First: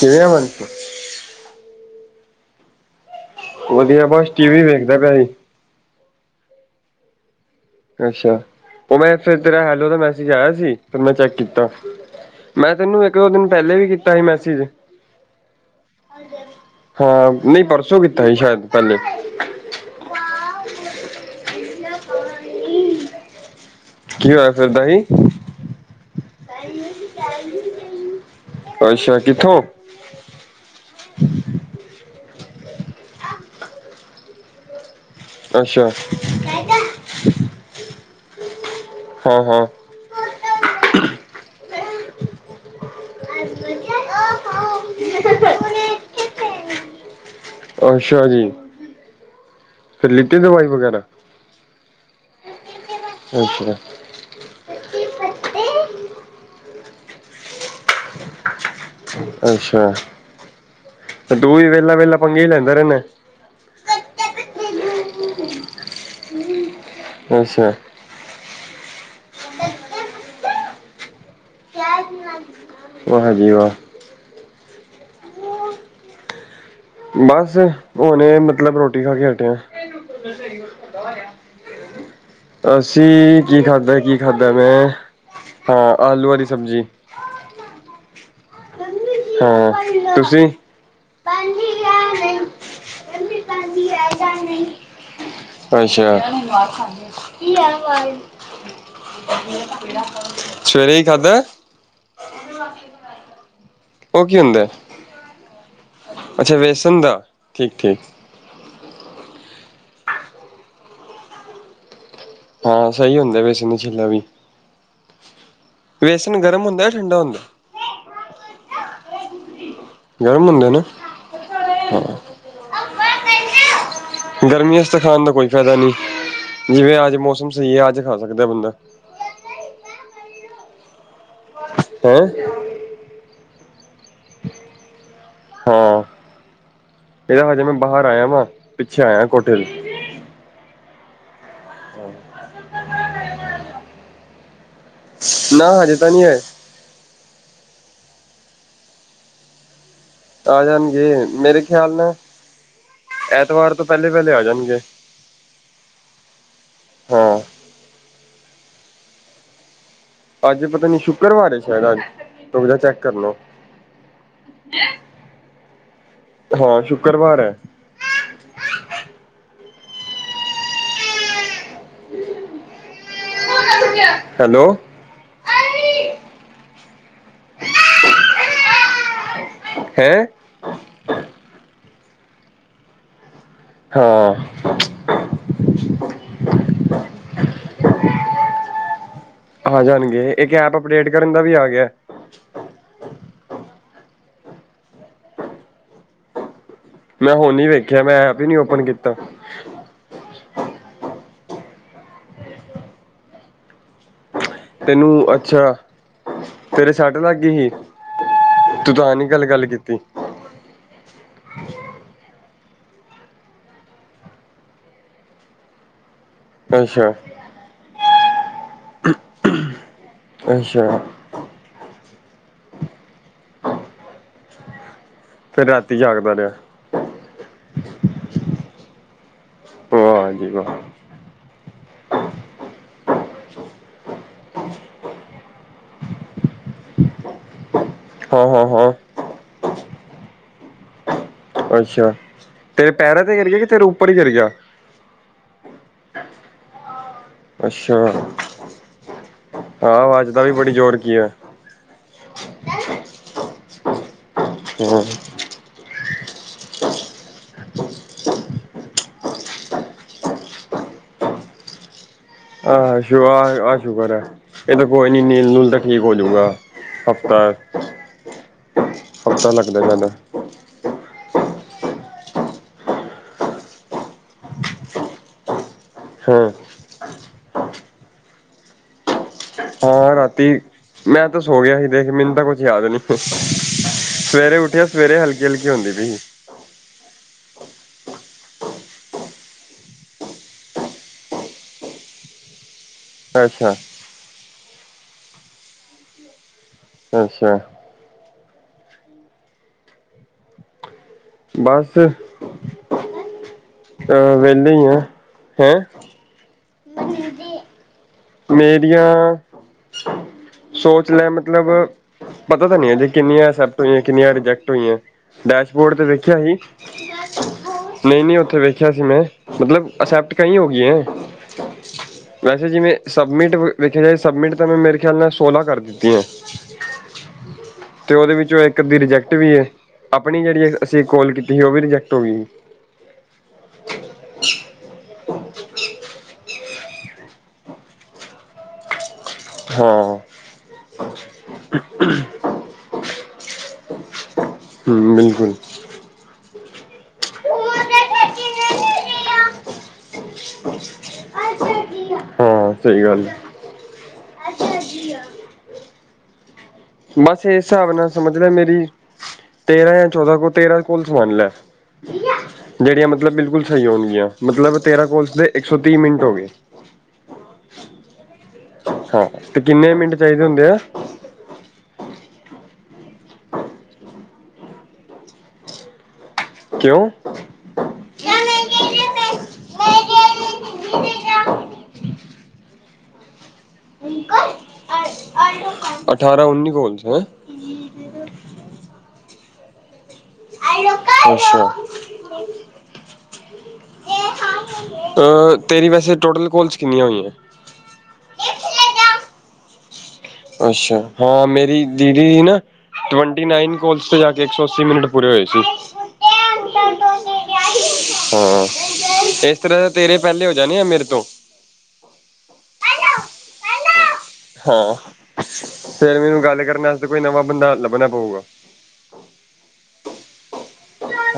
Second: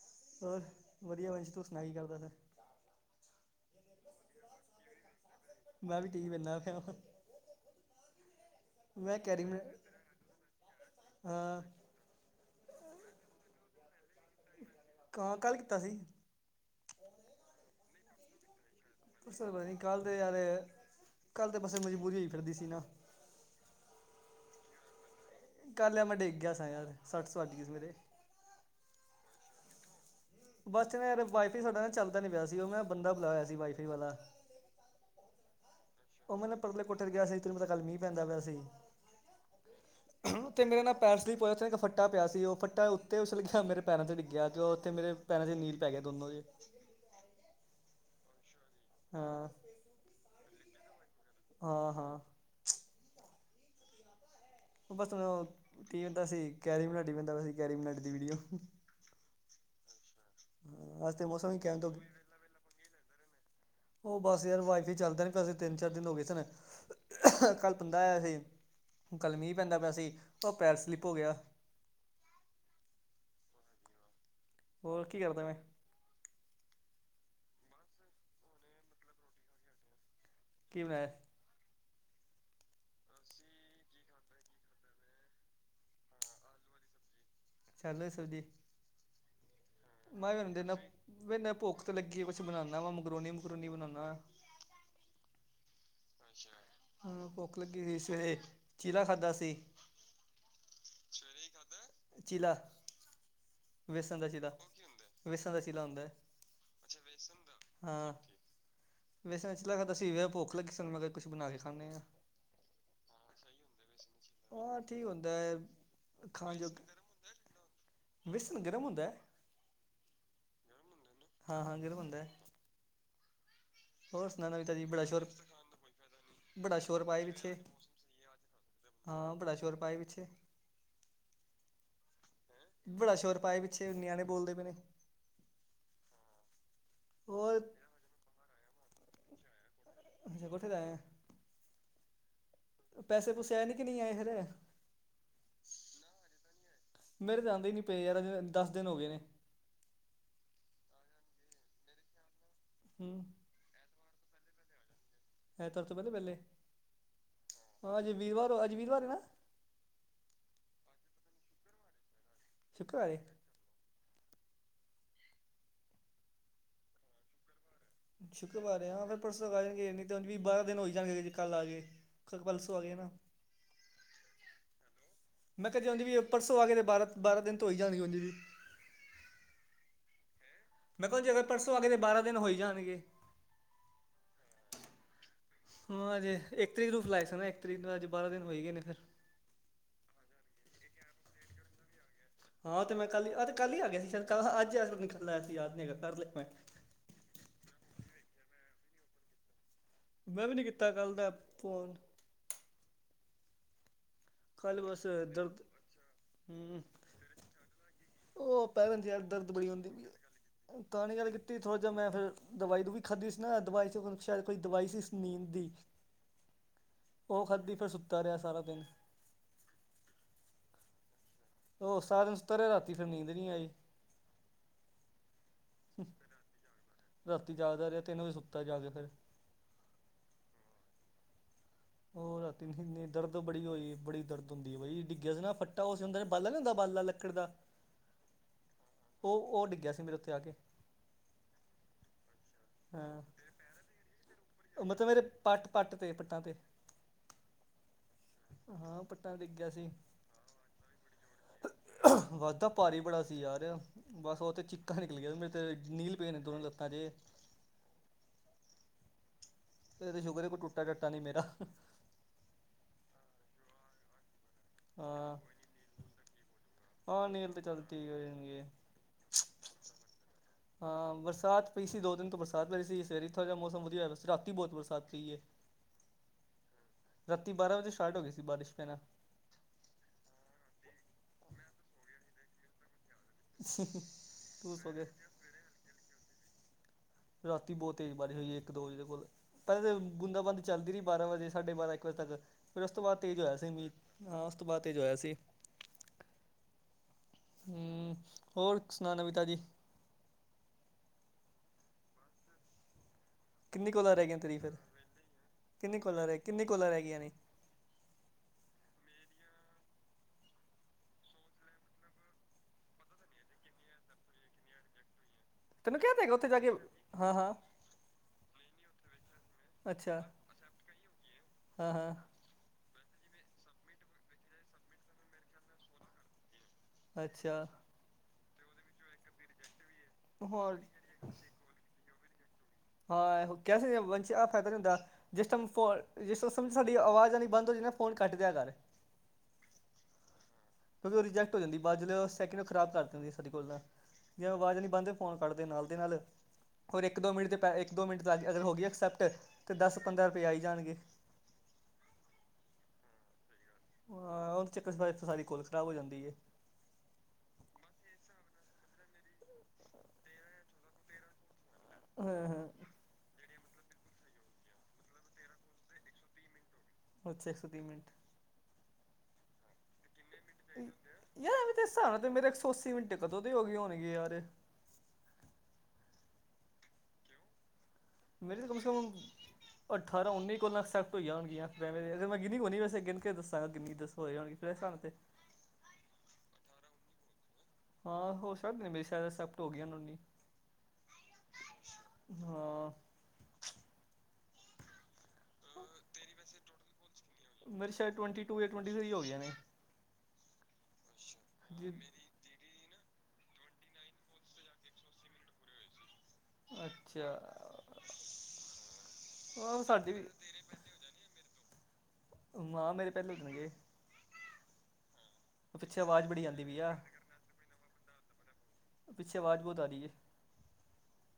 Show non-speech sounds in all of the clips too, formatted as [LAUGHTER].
ਕਿਵੇਂ ਆ ਹੋਰ, ਮਨਸ਼ ਵਧੀਆ। ਬਸ ਤੂੰ ਸੁਣਾ ਕੀ ਕਰਦਾ ਸੇ? ਵਧੀਆ ਬਸ, ਟੀ ਵੀ ਵੇਖਦਾ ਪਿਆ ਸੀ। ਮੈਂ ਵੀ ਟੀ ਵੀ ਵੇਖਨਾ ਪਿਆ ਵਾ। ਅੱਛਾ। ਉਹ ਮੈਂ ਫਿਰ ਤੇਰਾ ਹੈਲੋ ਦਾ ਮੈਸੇਜ ਆਇਆ ਸੀ। ਫਿਰ ਮੈਂ ਚੈੱਕ ਹਾਂ ਕੀਤਾ। ਮੈਂ ਤੈਨੂੰ ਇੱਕ- ਦੋ ਦਿਨ ਪਹਿਲੇ ਵੀ ਕੀਤਾ ਸੀ ਮੈਸੇਜ। ਕਾਂ ਕੱਲ੍ਹ ਕੀਤਾ ਸੀ। ਹਾਂ। ਨਹੀਂ ਪਰਸੋਂ ਕੀਤਾ ਸੀ ਸ਼ਾਇਦ ਪਹਿਲੇ। ਪਰ ਸ ਪਤਾ ਨਹੀਂ ਕੱਲ੍ਹ ਦੇ ਯਾਰ, ਕੱਲ੍ਹ ਤਾਂ ਬਸ ਮਜ਼ਬੂਰੀ ਹੋਈ ਫਿਰਦੀ ਸੀ ਨਾ। ਕੀ ਹੋਆ ਫਿਰਦਾ ਈ। ਕੱਲ ਮੈ ਡਿਗ ਗਿਆ ਸਾ ਯਾਰ, ਸੱਟ ਵਾਜ ਗਈ ਮੇਰੇ। ਅੱਛਾ। ਕਿੱਥੋਂ? ਬਸ ਯ ਵਾਈਫਾਈ ਸਾਡਾ ਚੱਲਦਾ ਨੀ ਪਿਆ ਸੀ ਉਹ ਮੈਂ ਬੰਦਾ ਬੁਲਾਇਆ ਸੀ ਵਾਈਫਾਈ ਵਾਲਾ। ਅੱਛਾ। ਉਹ ਮੈਨੂੰ ਪਰਲੇ ਕੋਠੇ ਤੇ ਗਿਆ ਸੀ ਏਥਰ ਪਤਾ ਕੱਲ ਮੀਂਹ ਪੈਂਦਾ ਪਿਆ ਸੀ। ਹਾਂ-ਹਾਂ। ਹਮ। ਉੱਥੇ ਮੇਰਾ ਨਾ ਪੈਰ ਸਲਿਪ ਹੋਆ। ਓਥੇ ਇਕ ਫੱਟਾ ਪਿਆ ਸੀ ਉਹ ਫੱਟਾ ਉੱਤੇ ਉਸ ਲਿਖਿਆ ਮੇਰੇ ਪੈਰਾਂ ਤੇ ਡਿੱਗਿਆ ਜੋ ਤੇ ਮੇਰੇ ਪੈਰਾਂ ਤੇ ਨੀਲ ਪੈ ਗਿਆ ਦੋਨੋ ਦੇ। ਅੱਛਾ ਜੀ। ਹਾਂ। ਫਿਰ ਲਿੱਤੀ ਦਵਾਈ ਵਗੈਰਾ। ਹਾਂ-ਹਾਂ। ਅੱਛਾ। ਬਸ ਮੈ ਖੇਡਦਾ ਸੀ ਕੈਰੀ ਮਨਾਟੀ ਦੀ ਵਿਡਿਉ। ਅੱਛਾ। ਹਾਂ ਅੱਜ ਤੇ ਮੌਸਮ ਤੂੰ ਹੀ ਵੀ ਕਹਿਣ ਤੋਂ ਵਿਹਲਾ-ਵਿਹਲਾ ਪੰਗੇ ਹੀ ਲੈਂਦਾ ਰਹਿੰਦਾ। ਉਹ ਬਸ ਯਾਰ ਵਾਈਫਾਈ ਚੱਲਦਾ ਨਹੀਂ ਪਿਆ ਸੀ। ਤਿੰਨ -ਚਾਰ ਦਿਨ ਹੋ ਗਏ ਸਨ ਅੱਛਾ ਕੱਲ ਐ ਸੀ। ਕਲ ਮੀਂਹ ਪੈਂਦਾ ਪਿਆ ਸੀ। ਉਹ ਪੈਰ ਸਲਿੱਪ ਹੋ ਗਿਆ। ਕੈ ਮ [UNINTELLIGIBLE] ਵਾਹ ਜੀ ਵਾਹ! ਹੋਰ ਕੀ ਕਰਦਾ ਪਿਆ? ਬਸ, ਹੁਨ ਮਤਲਬ ਰੋਟੀ ਖਾ ਕੇ ਹੱਟਿਆ। ਕੀ ਬਣਾਇਆ ਅਸੀਂ ਕੀ ਖਾਧਾ, ਕੀ ਖਾਧਾ ਵੇ। ਹਾਂ। ਆਲੂ ਵਾਲੀ ਸਬਜ਼ੀ। ਚੱਲ ਓਏ ਸਰ ਜੀ। ਹਾਂ। ਮੈਂ ਤੁਸੀਂ ਦੇਨਾ ਵੇ ਮੈਂ ਪਾਂਦੀ ਭੁੱਖ ਤੇ ਆ ਲੱਗੀ ਨਹੀਂ ਕੁਛ ਬਣਾਉਦਾ ਵਾ ਮਗਰੋਨੀਮ ਮੰਮੀ ਕਰੋਨੀ ਪਾਂਦੀ ਆ ਬਣਾਉਣਾ। ਜਾਂ ਨਹੀਂ [INAUDIBLE] ਅੱਛਾ। ਹਾਂ ਭੁੱਖ ਲੱਗੀ ਸੀ ਸਵੇਰੇ ਚੀਲਾ ਖਾਧਾ ਸੀ ਸਵੇਰੇ ਕੀ ਖਾਧਾ? ਖਾਦਾ ਚੀਲਾ ਵੇਸਣ ਦਾ ਚੀਲਾ ਉਹ ਕਿ ਹੁੰਦਾ। ਵੇਸਣ ਦਾ ਚਿਲਾ ਹੁੰਦਾ ਹੈ ਅੱਛਾ। ਦਾ ਵੇਸਣ ਠੀਕ ਦਾ ਠੀਕ ਹਾਂ। ਵੇਸਨ ਦਾ ਚਿਲਾ ਖਾਦਾ ਸੀ ਵੀ ਭੁੱਖ ਲੱਗੀ ਸੀ ਮੈਂ ਕੁਛ ਬਣਾ ਕੇ ਖਾਂਦੇ ਹਾਂ। ਹਾਂ। ਸਹੀ ਹੁੰਦੇ ਵੇਸਨ ਦੇ ਚਿਲੇ ਵੀ। ਉਹ ਕੀ ਹੁੰਦਾ ਹੈ? ਵੇਸਨ ਗਰਮ ਹੁੰਦਾ ਜਾਂ ਠੰਡਾ ਹੁੰਦਾ। ਵੇਸਨ ਗਰਮ ਹੁੰਦਾ ਹੈ। ਗਰਮ ਹੰਦੇ ਨੇ। ਹਾਂ-ਹਾਂ ਗਰਮ ਹੁੰਦਾ। ਹੋਰ [INAUDIBLE] ਸੁਣਾ ਨਵੀ ਗਰਮੀਆਂ ਤਾਜੀ ਚ ਤਾ ਬੜਾ ਖਾਣ ਸ਼ੋਰ ਦਾ ਕੋਈ ਫਾਇਦਾ ਨਹੀਂ ਬੜਾ ਜਿਵੇਂ ਸ਼ੋਰ ਅੱਜ ਪਾਏ ਮੌਸਮ ਪਿੱਛੇ ਸਹੀ ਹੈ ਅੱਜ ਖਾ ਸਕਦਾ ਬੰਦਾ। ਹਾਂ। ਬੜਾ ਸ਼ੋਰ ਪਾਇਆ ਪਿੱਛੇ। ਹੈਂ। ਬੜਾ ਸ਼ੋਰ ਪਾਇਆ ਪਿੱਛੇ ਨਿਆਣੇ ਬੋਲਦੇ ਪਏ ਨੇ। ਹਾਂ। ਇਹਦਾ ਹੋਰ ਵਜੇ ਮੈਂ ਬਾਹਰ ਆਇਆ ਵਾ ਪਿੱਛੇ ਆਇਆ ਕੋਠੇ ਤੇ। ਅੱਛਾ। ਕੋਠੇ ਤਾਂ ਆਇਆਂ। [INAUDIBLE] ਪੈਸੇ ਪੂਸੇ ਆਏ ਨੇ ਕਿ ਨਹੀਂ ਆਏ ਹਲੇ। ਨਾ ਹਜੇ ਤਾਂ ਨਹੀਂ ਆਏ। ਮੇਰੇ ਤਾਂ ਆਉਂਦੇ ਹੀ ਨੀ ਪਏ ਦਸ ਦਿਨ ਹੋ ਗਏ ਨੇ ਆ ਜਾਣਗੇ ਮੇਰੇ ਖਿਆਲ ਨਾਲ ਹਮ ਐਤਵਾਰ ਤੋਂ ਪਹਿਲੇ-ਪਹਿਲੇ ਆ ਜਾਣਗੇ ਐਤਵਾਰ ਤੋਂ ਪਹਿਲੋ - ਪਹਿਲੇ ਹਾਂ ਹਾਂ ਅੱਜ ਵੀਰਵਾਰ ਹੋ ਅੱਜ ਵੀਰਵਾਰ ਹੈਨਾ ਅੱਜ ਪਤਾ ਨੀ ਸ਼ੁੱਕਰਵਾਰ ਸ਼ਾਇਦ ਅੱਜ ਫੋਨ ਚੈਕ ਸ਼ੁੱਕਰਵਾਰ ਕਰ ਹੈ ਲਓ ਹਾਂ। ਸ਼ੁੱਕਰਵਾਰ ਹੈ ਸ਼ੁੱਕਰਵਾਰ ਆਂ ਫਿਰ ਪਰਸੋਂ ਆ ਜਾਣਗੇ ਜਦ ਬਾਰਾਂ ਦਿਨ ਹੋ ਹੀ ਜਾਣਗੇ ਜੀ ਕੱਲ ਆ ਗਏ ਕਲ ਪਰਸੋ ਆ ਗਏ ਨਾ ਹੈਲੋ ਮੈਂ ਕਦੇ ਵੀ ਪਰਸੋਂ ਆਗੇ ਤੇ ਬਾਰਾਂ-ਬਾਰਾਂ ਦਿਨ ਤੋਂ ਹੋ ਹੀ ਜਾਣਗੇ ਦੀ ਵੀ ਹੈਂ ਮੈਂ ਕਿਹਾ ਜੇ ਅਗਰ ਪਰਸੋਂ ਆਗੇ ਤੇ ਬਾਰਾਂ ਦਿਨ ਹੋਈ ਜਾਣਗੇ ਹਾਂ ਹਾਂ। ਅਜ ਇੱਕ ਤਰੀਕ ਨੂੰ ਫਲਾਈ ਸਕਦਾ ਇੱਕ ਤਰੀਕ ਨੂੰ ਅੱਜ ਬਾਰਾਂ ਦਿਨ ਹੋ ਹੀ ਗਏ ਨੇ ਫਿਰ ਆ ਜਾਣਗੇ ਇੱਕ ਐਪ ਅਪਡੇਟ ਕਰਨ ਦਾ ਵੀ ਆ ਗਿਆ ਹਾਂ। ਤੇ ਮੈਂ ਕਲ ਅਜ ਤੇ ਕੱਲ ਹੀ ਆ ਗਿਆ ਸੀ ਸਾ਼ਈਦ ਕਲ ਹਾਂ ਅੱਜਕਲ ਯਾਦ ਨੀ ਹੈਗਾ ਕਰ ਲਿਆ ਮੈਂ ਮੈਂ ਹੁਣ ਨੀ ਵੇਖਿਆ ਮੈਂ ਐਪ ਹੀ ਨੀ ਓਪਨ ਕੀਤਾ ਮੈਂ ਵੀ ਨਹੀਂ ਕੀਤਾ ਕੱਲ ਦਾ ਫੋਨ। ਕੱਲ ਬਸ ਤੈਨੂੰ ਦਰਦ ਅੱਛਾ ਹੂੰ ਤੇਰੇ ਸੱਟ ਲੱਗ ਗਈ ਸੀ। ਉਹ ਤੂੰ ਪੈਰਾਂ ਚ ਤਾਂ ਯਾਰ ਨੀ ਗੱਲ ਦਰਦ ਗੱਲ ਬੜੀ ਹੁੰਦੀ ਕੀਤੀ ਪਈ। ਤਾਂ ਨ ਗੱਲ ਕੀਤੀ ਥੋੜ੍ਹਾ ਜਿਹਾ ਮੈਂ ਫੇਰ ਦਵਾਈ ਦੁਵਾਈ ਖਾਧੀ ਸੀ ਨਾ ਦਵਾਈ ਸ਼ਾਇਦ ਕੋਈ ਦਵਾਈ ਸੀ ਨੀਂਦ ਦੀ। [INAUDIBLE] ਅੱਛਾ ਉਹ ਖਾਧੀ ਫਿਰ ਸੁੱਤਾ ਰਿਹਾ ਸਾਰਾ ਦਿਨ ਅੱਛਾ ਉਹ ਸਾਰਾ ਦਿਨ ਸੁਤਾ ਰਿਹਾ ਰਾਤੀ ਫਿਰ ਨੀਂਦ ਨਹੀਂ ਆਈ ਫਿਰ ਰਾਤੀ ਜਾਗਦਾ ਰਿਹਾ ਰਾਤੀ ਜਾਗਦਾ ਰਿਹਾ, ਤਿੰਨ ਵਜੇ ਸੁੱਤਾ ਜਾ ਕੇ ਫੇਿਰ ਵਾਜੀ- ਵਾ [UNINTELLIGIBLE] ਉਹ ਰਾਤੀ ਕਹਿਦੀ, ਦਰਦ ਬੜੀ ਹੋਈ ਏ, ਦਰਦ ਹੁੰਦੀ ਬਾਈ ਡਿੱਗੇ ਸੀ ਨਾ, ਪੱਟਾ ਉਸ ਜਿਦਾ ਬਾਲਾ ਨਈ ਹੁੰਦਾ, ਬਾਲਾ ਲੱਕੜ ਦਾ ਹਾਂ-ਹਾਂ-ਹਾਂ ਉਹ-ਉਹ ਡਿੱਗਿਆ ਸੀ। ਮੇਰੇ ਉੱਤੇ ਆ ਕੇ ਅੱਛਾ, ਤੇਰੇ ਹਾਂ। ਪੈਰਾਂ ਤੇ, ਗਿਰ ਗਏ ਕਿ, ਤੇਰੇ ਉੱਪਰ ਹੀ ਗਿਰ ਗਿਆ ਮਤਲਬ, ਮੇਰੇ ਪੱਟ-ਪੱਟ ਤੇ ਪੱਟਾਂ ਤੇ ਅੱਛਾ, ਹਾਂ ਪੱਟਾਂ ਤੇ ਹਾਂ ਵਾਜਦਾ ਵੀ ਬੜੀ ਜੋਰ ਕੀ ਆ ਵਾਜਾ ਭਾਰੀ ਬੜਾ ਸੀ ਯਾਰ, ਬਸ ਉਹ ਤੇ ਚੀਕਾ ਹਾਂ ਨਿਕਲ ਗਈਆਂ, ਮੇਰੇ ਤੇ ਨੀਲ ਪੇਣ, ਦੋਵੇੋਂ ਲੱਤਾਂ ਚ ਜੇ ਏ ਤੇ ਸ਼ੁਕਰ ਏ, ਕੋਈ ਟੁੱਟਾ-ਟੱਟਾ ਨਈ ਮੇਰਾ ਆਹ -ਆਹ ਸ਼ੂਕਰ ਹੈ, ਇਹ ਤਾਂ ਕੋਈ ਨੀ ਹਾਂ ਨੀਲ- ਨੂਲ ਤਾਂ ਠੀਕ ਹੋਜੂਗਾ ਹਾਂ ਨੀਲ ਤਾਂ, ਚੱਲ ਠੀਕ ਹੋ ਜਾਣਗੇ ਪਤਾ ਲੱਗਦਾ ਜਾਂਦਾ ਹਾਂ ਬਰਸਾਤ ਪਈ ਦੋ ਦਿਨ ਤੋਂ, ਬਰਸਾਤ ਪਈ ਸੀ ਸਵੇਰੇ, ਥੋੜਾ ਜਿਹਾ ਮੌਸਮ ਵਧੀਆ, ਹੋਂਇਆ ਸੀ। ਰਾਤੀ ਬਹੁਤ ਬਰਸਾਤੀਂ ਏ [UNINTELLIGIBLE] ਹਮ ਰਾਤੀ ਬਾਰਾਂ ਵਜੇ, ਸਟਾਰਟ ਹੋ ਗਈ ਸੀ ਬਾਰਿਸ਼ ਪੈਣਾ ਹਾਂ ਰਾਤੀ, ਮੈਂ ਤਾਂ ਸੋ ਗਿਆ ਸੀ। ਮੈਨੂੰ ਤਾਂ ਕੁਛ ਯਾਦ ਨਹੀਂ ਸਵੇਰੇ ਤੂੰ ਉੱਠਿਆ, ਸੋ ਗਏ ਸਵੇਰੇ ਹਲਕੀ -ਹਲਕੀ ਹੁੰਦੀ ਪਈ ਸੀ। ਰਾਤੀ, ਬਹੁਤ ਤੇਜ਼ ਬਾਰੀਸ਼ ਹੋਈ ਏ, ਇੱਕ- ਦੋ ਵੱਜੇ ਦੇ ਕੋਲ। ਪਹਿਲੇ ਤਾਂ, ਬੁੰਦਾ -ਬਾੰਦੀ ਚੱਲਦੀ ਰਹੀ, ਬਾਰਾਂ ਵਜੇ ਸਾਢੇ -ਬਾਰਾਂ ਇੱਕ ਵਜੇ ਤੱਕ। ਫਿਰ ਉਸ ਤੋਂ ਬਾਅਦ, ਤੇਜ਼ ਹੋਇਆ ਸੀ ਮੀਂਹ ਹਾਂ ਉਸ ਤੋਂ ਬਾਅਦ ਤੇਜ਼ ਹੋਇਆ ਸੀ। ਅੱਛਾ। ਹੋਰ, ਸੁਣਾ ਨਵੀ ਤਾਜੀ? ਬਸ। ਕਿੰਨੀ ਕੋਲਾ ਰਹਿ ਅਹ ਗਈਆਂ, ਤੇਰੀ ਵਿਹਲੇ ਫਿਰ, ਹੀ ਆ ਹੈਂ ਕਿੰਨੀ ਕੋਲ ਰਹਿ, ਕਿੰਨੀ ਕੋਲ ਰਹਿ ਗਈਆਂ ਨੇ। ਮੇਰੀਆਂ, ਸੋਚ ਲੈ ਮਤਲਬ ਪਤਾ ਤਾਂ ਨਹੀਂ, ਅਜੇ ਕਿੰਨੀਆਂ ਐਕਸੈਪਟ ਹੋਈਆਂ, ਕਿੰਨੀਆਂ ਰਿਜੈਕਟ ਹੋਈਆਂ, ਡੈਸ਼ਬੋਰਡ ਤੈਨੂੰ ਤੇ ਕਿਹਾ ਤਾਂ ਹੈਗਾ ਦੇਖਿਆ ਉੱਥੇ ਹੀ ਜਾ ਕੇ ਹਾਂ ਹਾਂ ਨਹੀਂ -ਨਹੀਂ ਉੱਥੇ ਵੇਖਿਆ ਸੀ ਮੈਂ, ਮਤਲਬ ਅੱਛਾ ਅਕਸੈਪਟ ਕਈ ਹੋ ਗਈਆ ਐ। ਹਾਂ ਹਾਂ ਵੈਸੇ ਜਿਵੇਂ ਸਬਮਿਟ ਵੇਖਿਆ ਜਾਏ, ਸਬਮਿਟ ਤਾਂ ਮੈਂ ਮੇਰੇ ਖਿਆਲ ਨਾਲ, ਸੋਲਾਂ ਕਰ ਦਿੱਤੀਆ ਅੱਛਾ। ਅਤੇ ਉਹਦੇ ਵਿੱਚੋਂ, ਇੱਕ ਅੱਧੀ ਰਿਜੈਕਟ ਵੀ ਏ, ਆਪਣੀ ਜਿਹੜੀ ਹੋਰ ਅਸੀਂ ਕੋਲ ਕੀਤੀ ਸੀ, ਉਹ ਵੀ ਰਿਜੈਕਟ ਹੋ ਗਈ। [UNINTELLIGIBLE] [INAUDIBLE] ਜਿਸ ਟਾਈਮ, ਸਾਡੀ ਆਵਾਜ਼ ਆਉਣੀ ਬੰਦ ਹੋ ਜਾਏ, ਨਾ ਫੋਨ ਕੱਟ ਦਿਆ ਕਰ। ਹਾਂ। [UNINTELLIGIBLE] [UNINTELLIGIBLE] ਕਿਉਂਕਿ, ਉਹ ਰਿਜਕਟ ਹੋ ਜਾਂਦੀ, ਬਾਅਦ ਜਦੋਂ ਉਹ ਸੈਕਿੰਡ, ਉਹ ਖਰਾਬ ਕਰਦੇ ਸਾਡੀਆਂ, ਕੋਲਾ ਤਾਂ ਜਦੋ, ਆਵਾਜ਼ ਆਨੀ ਬੰਦ ਹੋਂ ਹੂੰ ਜਾਏ, ਫੋਨ ਬਿਲਕੁਲ। ਕੱਢਦੇ ਨਾਲ ਦੇ ਨਾਲ ਹੋਰ, ਇੱਕ ਦੋ ਮਿੰਟ ਚ ' ਪੈਹੇ ਚ ਇੱਕ ਦੋ ਮਿੰਟ ਚ ਅਗਰ ਹੋ ਗਈ ਅਕਸੈਪਟ, ਤਾਂ ਦਸ -ਪੰਦਰਾਂ ਰੁਪਏ, ਆਈ ਜਾਣਗੇ ਹਾਂ ਸਹੀ ਗੱਲ ਹਾਂ, ਉਹ ਚੱਕਰ ਸਫਾਈ ਸਾਡੀ ਕੋਲ, ਖ਼ਰਾਬ ਹੋ ਜਾਂਦੀ ਹੈ ਬਸ, ਇਸ ਹਿਸਾਬ ਨਾਲ ਸਮਝ ਲੈ, ਮੇਰੀ ਤੇਰਾਂ ਜਾਂ ਚੌਦਾਂ ਕੋ ਤੇਰਾ ਕੋਲਸ, ਮੰਨ ਲੈ ਹਾਂ ਹਾਂ ਜਿਹੜੀਆਂ ਮਤਲਬ ਬਿਲਕੁਲ, ਸਹੀ ਹੋਣਗੀਆਂ। ਮਤਲਬ, ਤੇਰਾ ਕੋਲਸ ਦੇ, ਇੱਕ ਸੌ ਤੀਹ ਮਿੰਟ ਹੋ ਗਏ। ਅੱਛਾ, ਇੱਕ ਸੌ ਤੀਹ ਮਿੰਟ। ਹਾਂ। ਤੇ ਕਿੰਨੇ ਮਿੰਟ ਚਾਹੀਦੇ ਹੁੰਦੇ ਆ? ਯਾਰ ਵੀ ਤਾਂ ਹਿਸਾਬ ਨਾਲ ਤੇ ਮੇਰੇ ਇੱਕ ਸੌ ਅੱਸੀ ਮਿੰਟੇ ਕਦੋਂ ਦੇ ਹੋ ਗਏ ਹੋਣਗੇ ਯਾਰ। ਕਿਉਂ? ਮੇਰੇ ਦੋ ਸੌ। ਅਠਾਰਾਂ ਉੱਨੀ ਕੋਲਾ ਐਕਸੈਪਟ ਹੋਈਆ ਹੋਣਗੀਆਂ ਮੈਂ ਗਿਨੀ ਹੋ ਨਹੀਂ ਵੈਸੇ ਗਿਣ ਕੇ ਦੱਸ ਕਿੰਨੀ ਦੱਸ ਹੋਏ ਹੋਣੇ ਮੇਰੇ ਹਿਸਾਬ ਤੇ। ਅਠਾਰਾਂ ਉੱਨੀ ਕੋਲਸ ਹੈਂ। ਹਾਂ। ਹੋ ਸਕਦੇ ਮੇਰੀ ਸ਼ਾਇਦ ਐਕਸੈਪਟ ਹੋ ਗਈ ਉਹੀ। [INAUDIBLE] ਹਾਂ ਅਹ ਤੇਰੀ ਵੈਸੇ ਟੋਟਲ ਕੋਲਸ ਕਿੰਨੀਆਂ ਹੋਈਆਂ। ਮੇਰੇ ਸ਼ਾਇਦ ਟਵੈਨਟੀ ਟੂ ਜਾਂ ਟਵੈਂਟੀ ਥਰੀ ਹੋਈਆ ਨੇ। ਅੱਛਾ। ਹਾਂ ਮੇਰੀ ਜੀ ਦੀਦੀ ਹੀ ਨਾ। ਟ੍ਵੇਂਟੀ ਨਾਈਨ ਕੋਲਸ ਤੇ ਜਾ ਕੇ ਇੱਕ ਸੌ ਅੱਸੀ ਮਿੰਟ ਪੂਰੇ ਹੋਏ ਸੀ। ਅੱਛਾ। ਹਾਂ ਇਸ ਆਹੋ ਤਰ੍ਹਾਂ ਸਾਡੇ ਤੇਰੇ ਵੀ ਪਹਿਲੇ ਹੋ ਜਾਣੇ ਆ ਮੇਰੇ ਤੋਂ। ਮਹਾਂ ਮੇਰੇ ਪਹਿਲੇ ਦੇਣ ਗਏ। ਹਾਂ। ਪਿੱਛੇ ਫਿਰ ਆਵਾਜ਼ ਮੈਨੂੰ ਬੜੀ ਆਉਂਦੀ ਗੱਲ ਪਈ ਕਰਨ ਆ ਵਾਸਤੇ ਕੋਈ ਨਵਾਂ ਬੰਦਾ ਲੱਭਣਾ ਪਊਗਾ। ਪਿੱਛੇ ਆਵਾਜ਼ ਬਹੁਤ ਆ ਰਹੀ ਹੈ।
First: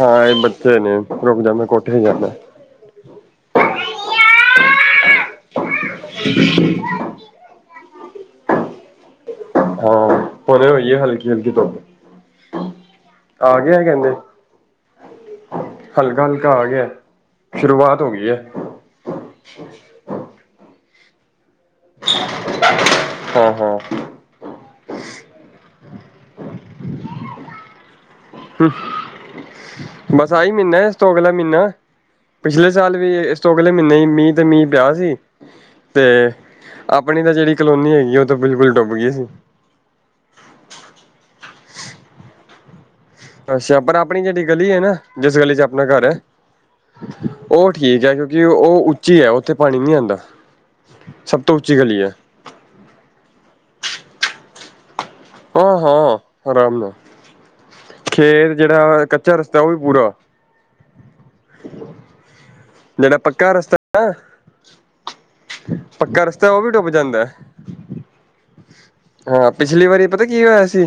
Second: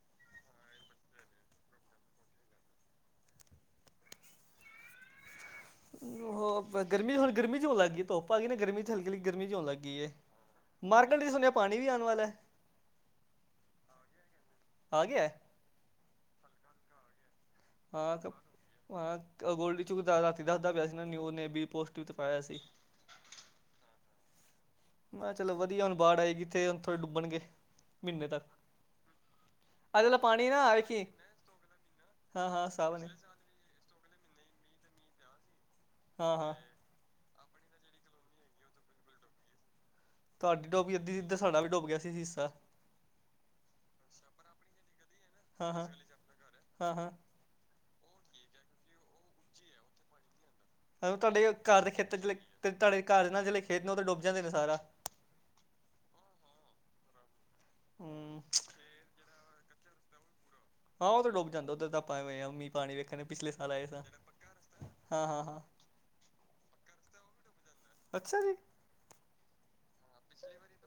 ਹਾਂ। ਇਹ ਬੱਚੇ ਨੇ ਰੁਕ ਜਾਂਦਾ। ਕੋਠੇ ਹੀ ਜਾਂਦਾ। ਗਰਮੀ ਹੁਣ ਗਰਮੀ ਚ ਹੋਣ ਲੱਗ ਗਈ ਧੁੱਪ ਆ ਗਈ ਨਾ ਗਰਮੀ ਚ ਏਨੀ ਗਰਮੀ ਚ ਹੋਣਾ ਕੀ ਹੈ ਹਾਂ ਹੁਣੇ ਹੋਈ ਹੈ ਹਲਕੀ ਮਾਰਕਿੰਟ ਸੁਣਿਆ ਹਲਕੀ ਧੁੱਪ ਪਾਣੀ ਵੀ ਆਉਣ ਵਾਲਾ। ਆ ਗਿਆ ਕਹਿੰਦੇ ਆ ਗਿਆ ਹਲਕਾ- ਹਲਕਾ ਆ ਗਿਆ। ਸ਼ੁਰੂਆਤ ਹੋ ਗਈ ਹਾਂ- ਹੈ ਹਾਂ ਗੋਲਡੀ ਝੁਕਦਾ ਰਾਤੀ ਦੱਸਦਾ ਪਿਆ ਸੀ ਓਹਨੇ ਨਵੀ ਪੋਸਟ ਵਿੱਚ ਪਾਇਆ ਸੀ। ਹਾਂ ਹਾਂ। ਮੈਂ ਚਲੋ ਵਧੀਆ ਹੁਣ ਬਾੜ ਆਏਗੀ ਤੇ ਹੁਣ ਥੋੜ੍ਹੇ ਡੁੱਬਣਗੇ ਮਹੀਨੇ ਤੱਕ। ਅੱਜ ਵਾਲਾ ਬਸ ਪਾਣੀ ਆਹੀ ਨਾ ਮਹੀਨਾ ਇਸ ਵੇਖੀ ਤੋਂ ਅਗਲਾ ਮਹੀਨਾ ਹਾਂ ਹਾਂ ਪਿਛਲੇ ਸਾਲ ਸਾਵਨ ਵੀ ਅਗਲੇ ਮਹੀਨੇ ਮੀਂਹ ਤੇ ਮੀਂਹ ਪਿਆ ਸੀ ਤੇ ਹਾਂ ਹਾਂ ਆਪਣੀ ਤਾਂ ਜਿਹੜੀ ਕਲੋਨੀ ਹੈਗੀ ਉਹ ਤਾਂ ਬਿਲਕੁਲ ਡੁੱਬ ਗਈ ਸੀ। ਤੁਹਾਡੀ ਡੁੱਬ ਗੇਈ ਅੱਧੀ ਸਾਡਾ ਵੀ ਡੁੱਬ ਗਿਆ ਸੀ ਹੀ। ਅੱਛਾ ਪਰ ਆਪਣੀ ਜਿਹੜੀ ਗਲੀ ਹੈ ਨਾ ਜਿਸ ਗਲੀ ਚ ਹਾਂ ਆਪਣਾ ਹਾਂ। ਘਰ ਹੈ। ਹਾਂ ਹਾਂ ਉਹ ਠੀਕ ਹੈ ਕਿਉਂਕਿ ਉਹ ਉੱਚੀ ਹੈ ਉੱਥੇ ਪਾਣੀ ਨੀ ਆਉਂਦਾ। ਹ ਸਭ ਤੁਹਾਡੇ ਤੋਂ ਉੱਚੀ ਘਰ ਦੇ ਗਲੀ ਹੈ ਖੇਤ ਚ ਤੁਹਾਡੇ ਘਰ ਦੇ ਖੇਤ ਨੇ ਉਹ ਤੇ ਡੁੱਬ ਜਾਂਦੇ ਨੇ ਸਾਰਾ। ਹਾਂ- ਹਾਂ ਆਰਾਮ ਨਾਲ ਹੂੰ। ਖੇਤ ਜਿਹੜਾ ਕੱਚਾ ਰਸਤਾ ਉਹ ਵੀ ਪੂਰਾ। ਹਾਂਲ। ਉਹ ਤਾਂ ਡੁੱਬ ਜਾਂਦਾ ਉੱਧਰ ਤਾਂ ਆਪਾਂ ਮੀਂ ਪਾਣੀ ਜਿਹੜਾ ਵੇਖਣੇ ਪੱਕਾ ਪਿਛਲੇ ਸਾਲ ਰਸਤਾ ਆਏ ਹਾਂ ਹਾਂ ਹਾਂ ਪੱਕਾ ਰਸਤਾ ਉਹ ਵੀ ਡੁੱਬ ਜਾਂਦਾ। ਅੱਛਾ ਜੀ। ਹਾਂ। ਪਿਛਲੀ ਵਾਰੀ ਪਤਾ ਕੀ ਹੋਇਆ ਸੀ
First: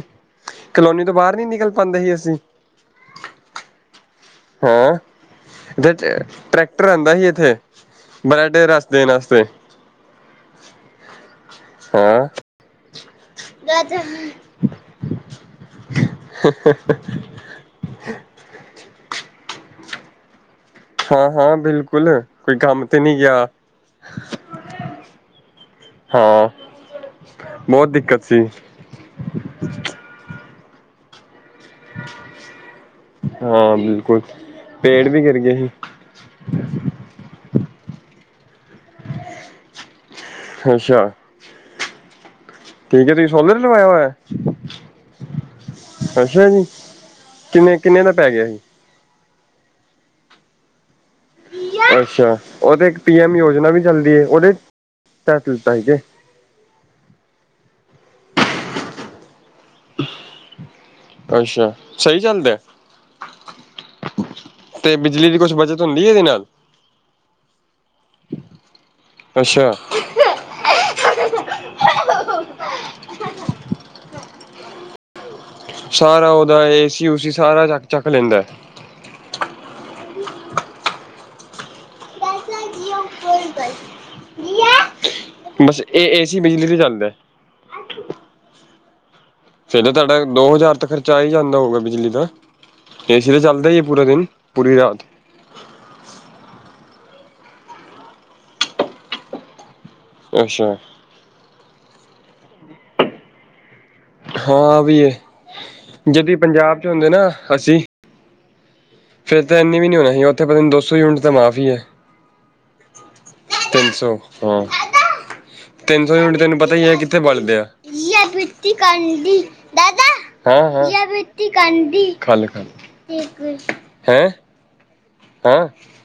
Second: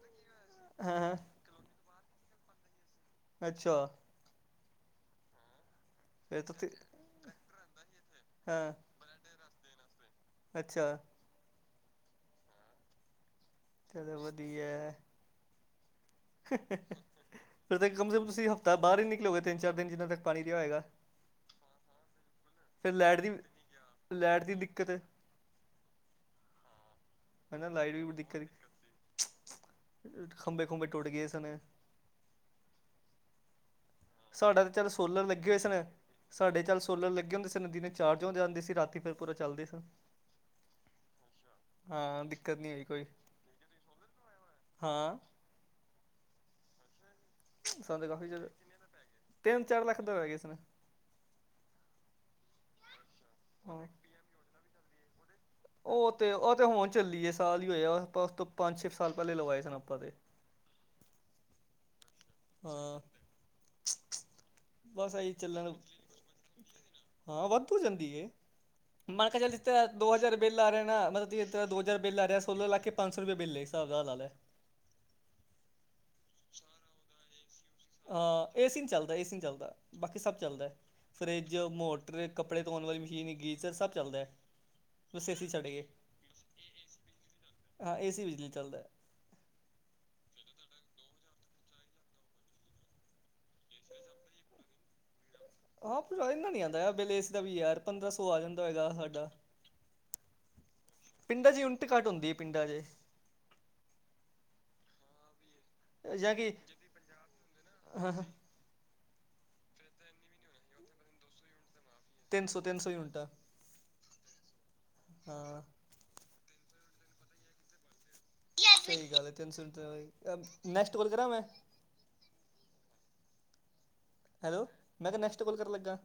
ਹਾਂ ਕਲੋਨੀ ਤੋਂ ਹਾਂ ਬਾਹਰ ਨੀ ਨਿਕਲ ਪਾਉਂਦੇ ਸੀ ਅਸੀਂ। ਅੱਛਾ। ਹਾਂ। ਫਿਰ ਤੁਸੀਂ ਟਰੈਕਟਰ ਆਉਂਦਾ ਸੀ ਇੱਥੇ। ਹਾਂ ਅੱਛਾ [INAUDIBLE] ਚਲੋ ਵਧੀਆ ਹੈ। [INAUDIBLE] ਫਿਰ ਤਾਂ ਕਮ ਸੇ ਕਮ ਤੁਸੀਂ ਹਫ਼ਤਾ ਬਾਹਰ ਹੀ ਨਿਕਲੋਗੇ ਤਿੰਨ ਚਾਰ ਦਿਨ ਜਿਨਾਂ ਤੱਕ ਪਾਣੀ ਰਿਹਾ ਹੋਏਗਾ। ਹਾਂ- ਹਾਂ ਬਿਲਕੁਲ ਕੋਈ ਕੰਮ ਫਿਰ ਤੇ ਨਹੀਂ ਲਾਈਟ ਦੀ ਗਿਆ। ਲਾਈਟ ਦੀ ਦਿੱਕਤ ਹਾਂ। ਬਹੁਤ ਦਿੱਕਤ ਸੀ। ਖੰਬੇ ਖੁੰਬੇ ਟੁੱਟ ਗਏ ਸਨ। ਹਾਂ ਬਿਲਕੁ ਸਾਡਾ ਤਾਂ ਚੱਲ ਸੋਲਰ ਲੱਗੇ ਹੋਏ ਸਨ। ਸਾਡੇ ਚੱਲ ਸੋਲਰ ਲੱਗੇ ਹੁੰਦੇ ਸੀ ਨਦੀ ਨੇ ਚਾਰਜ ਹੋ ਜਾਂਦੇ ਸੀ ਰਾਤੀ ਫਿਰ ਪੂਰਾ ਚੱਲਦੇ ਸਨ। ਅੱਛਾ ਹਾਂ ਦਿੱਕਤ ਨਹੀਂ ਹੋਈ ਕੋਈ ਠੀਕ ਹੈ ਤੁਸੀਂ ਸੋਲਰ ਲਵਾਇਆ ਹੋਇਆ। ਹਾਂ ਅੱਛਾ ਜੀ। ਕਿੰਨੇ-ਕਿੰਨੇ ਦਾ ਕਾਫੀ ਪੈ ਚ ਗਿਆ ਸੀ। ਤਿੰਨ ਚਾਰ ਲੱਖ ਤੋਂ ਹੋ ਗਏ ਇਸਨ ਅੱਛਾ ਉਹ ਤੇ ਇੱਕ ਪੀ ਐਮ ਯੋਜਨਾ ਵੀ ਹਾਂ ਚੱਲਦੀ ਹੈ, ਉਹ ਦੇ ਤਾ ਸੀਗੇ। ਉਹ ਤੇ ਉਹ ਤੇ ਹੁਣ ਚੱਲੀਏ ਸਾਲ ਹੀ ਹੋਇਆ, ਆਪਾਂ ਉਸ ਤੋਂ ਪੰਜ ਛੇ ਸਾਲ ਪਹਿਲੇ ਲਵਾਏ ਸਨ ਆਪਾਂ ਤੇ [UNINTELLIGIBLE] ਅੱਛਾ ਸਹੀ ਚੱਲਦੇ। ਹਾਂ, ਤੇ ਬਸ ਬਿਜਲੀ ਅਸੀ ਦੀ ਕੁਛ ਚੱਲਣ ਬੱਚਤ ਹੁੰਦੀ ਹੈ ਇਹਦੇ ਨਾਲ ਹਾਂ ਵੱਧ ਹੋ ਜਾਂਦੀ। ਮਰਕਾ ਅੱਛਾ [UNINTELLIGIBLE] ਦੋ ਹਜ਼ਾਰ ਬਿੱਲ ਆ ਰਿਹਾ ਨਾ, ਮਤਲਬ ਦੋ ਹਜ਼ਾਰ ਬਿੱਲ ਆ ਰਿਹਾ ਸੋ ਲੱਖ ਕੇ ਪੰਜ ਸੌ ਰੁਪਏ ਬਿੱਲ ਹਿਸਾਬ ਐ ਲਾਲਾ। ਸਾਰਾ ਉਹਦਾ [UNINTELLIGIBLE] ਏਸੀ ਉਸੀ ਸਾਰਾ ਚੱਕ-ਚੱਕ ਲੈਂਦਾ ਹਾਂ, ਏਸੀ ਨੀ ਚੱਲਦਾ ਹਾ, ਏਸੀ ਨੀ ਚੱਲਦਾ। ਬਾਕੀ ਸਭ ਚੱਲਦਾ ਫਰਿੱਜ ਮੋਟਰ ਕੱਪੜੇ ਧੋਣ ਵਾਲੀ ਮਸ਼ੀਨ ਗੀਜ਼ਰ ਸਭ ਚੱਲਦਾ। ਬਸ ਏ ਸੀ ਛੱਡ ਬਸ ਗਏ, ਇਹ ਏਸੀ ਬਿਜਲੀ ਤੇ ਚੱਲਦਾ ਹਾਂ ਏਸੀ ਬਿਜਲੀ ਚੱਲਦਾ। ਫਿਰ ਤਾਂ ਤੁਹਾਡਾ ਦੋ ਹਜ਼ਾਰ ਤੇ ਖਰਚਾ ਆ ਹੀ ਜਾਂਦਾ ਹੋਊਗਾ ਬਿਜਲੀ ਦਾ। ਏਸੀ ਤੇ ਚੱਲਦਾ, ਹੀ ਪੂਰਾ ਦਿਨ ਪੂਰੀ ਰਾਤ ਹਾਂ ਇਨਾ ਨੀ ਆਉਂਦਾ ਬੇਲੇ ਏਸੀ ਦਾ ਵੀ ਯਾਰ ਪੰਦਰਾਂ ਸੌ ਆ ਜਾਂਦਾ ਹੈਏਗਾ, ਸਾਡਾ [UNINTELLIGIBLE] ਅੱਛਾ, ਪਿੰਡਾਂ 'ਚ ਉਨਾ ਦੀ ਘੱਟ ਹੁੰਦੀ ਹੈ ਪਿੰਡਾਂ 'ਚ। ਹਾਂ ਵੀ ਏ ਜਾਂ ਜਦ ਕਿ ਪੰਜਾਬ ਚ ਹੁੰਦੇ ਨਾ ਅਸੀਂ [UNINTELLIGIBLE] ਫਿਰ ਤਾਂ ਇੰਨੀ ਵੀ ਨੀ ਨਹੀਂ ਹੋਣਾ ਸੀ, ਉੱਥੇ ਪਤਾ ਨੀ ਦੋ ਸੌ ਤਾਂ ਮਾਫ਼ ਹੀ ਹੈ। ਤਿੰਨ ਸੌ ਤਿੰਨ ਸੌ ਉਲਟਾ ਤਿੰਨ ਸੌ ਹਾਂ, ਹਾਂ ਤਿੰਨ ਸੌ ਯੂਨਿਟ ਤੁਹਾਨੂੰ ਪਤਾ ਹੀ ਹੈ, ਕਿੱਥੇ ਬਲਦੇ ਆ। ਸਹੀ ਗੱਲ ਹੈ ਤਿੰਨ ਸੌ ਯੂਨਿਟਾਂ। ਨੈਕਸਟ ਕੋਲ ਕਰਾਂ ਮੈਂ [UNINTELLIGIBLE] ਖਾਲੇ ਹੈਂ। ਹੈਲੋ, ਮੈਂ ਤਾਂ ਨੈਕਸਟ ਕੋਲ ਹਾਂ ਕਰਨ ਲੱਗਾ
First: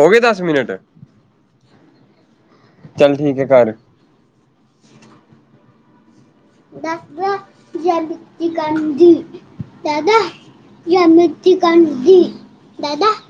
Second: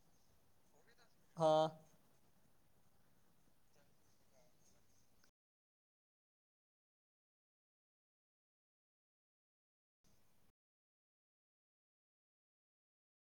ਹੋ ਗਏ ਦਸ ਮਿੰਟ ਹਾਂ। ਚੱਲ ਠੀਕ ਹੈ ਕਰ [UNINTELLIGIBLE] [UNINTELLIGIBLE]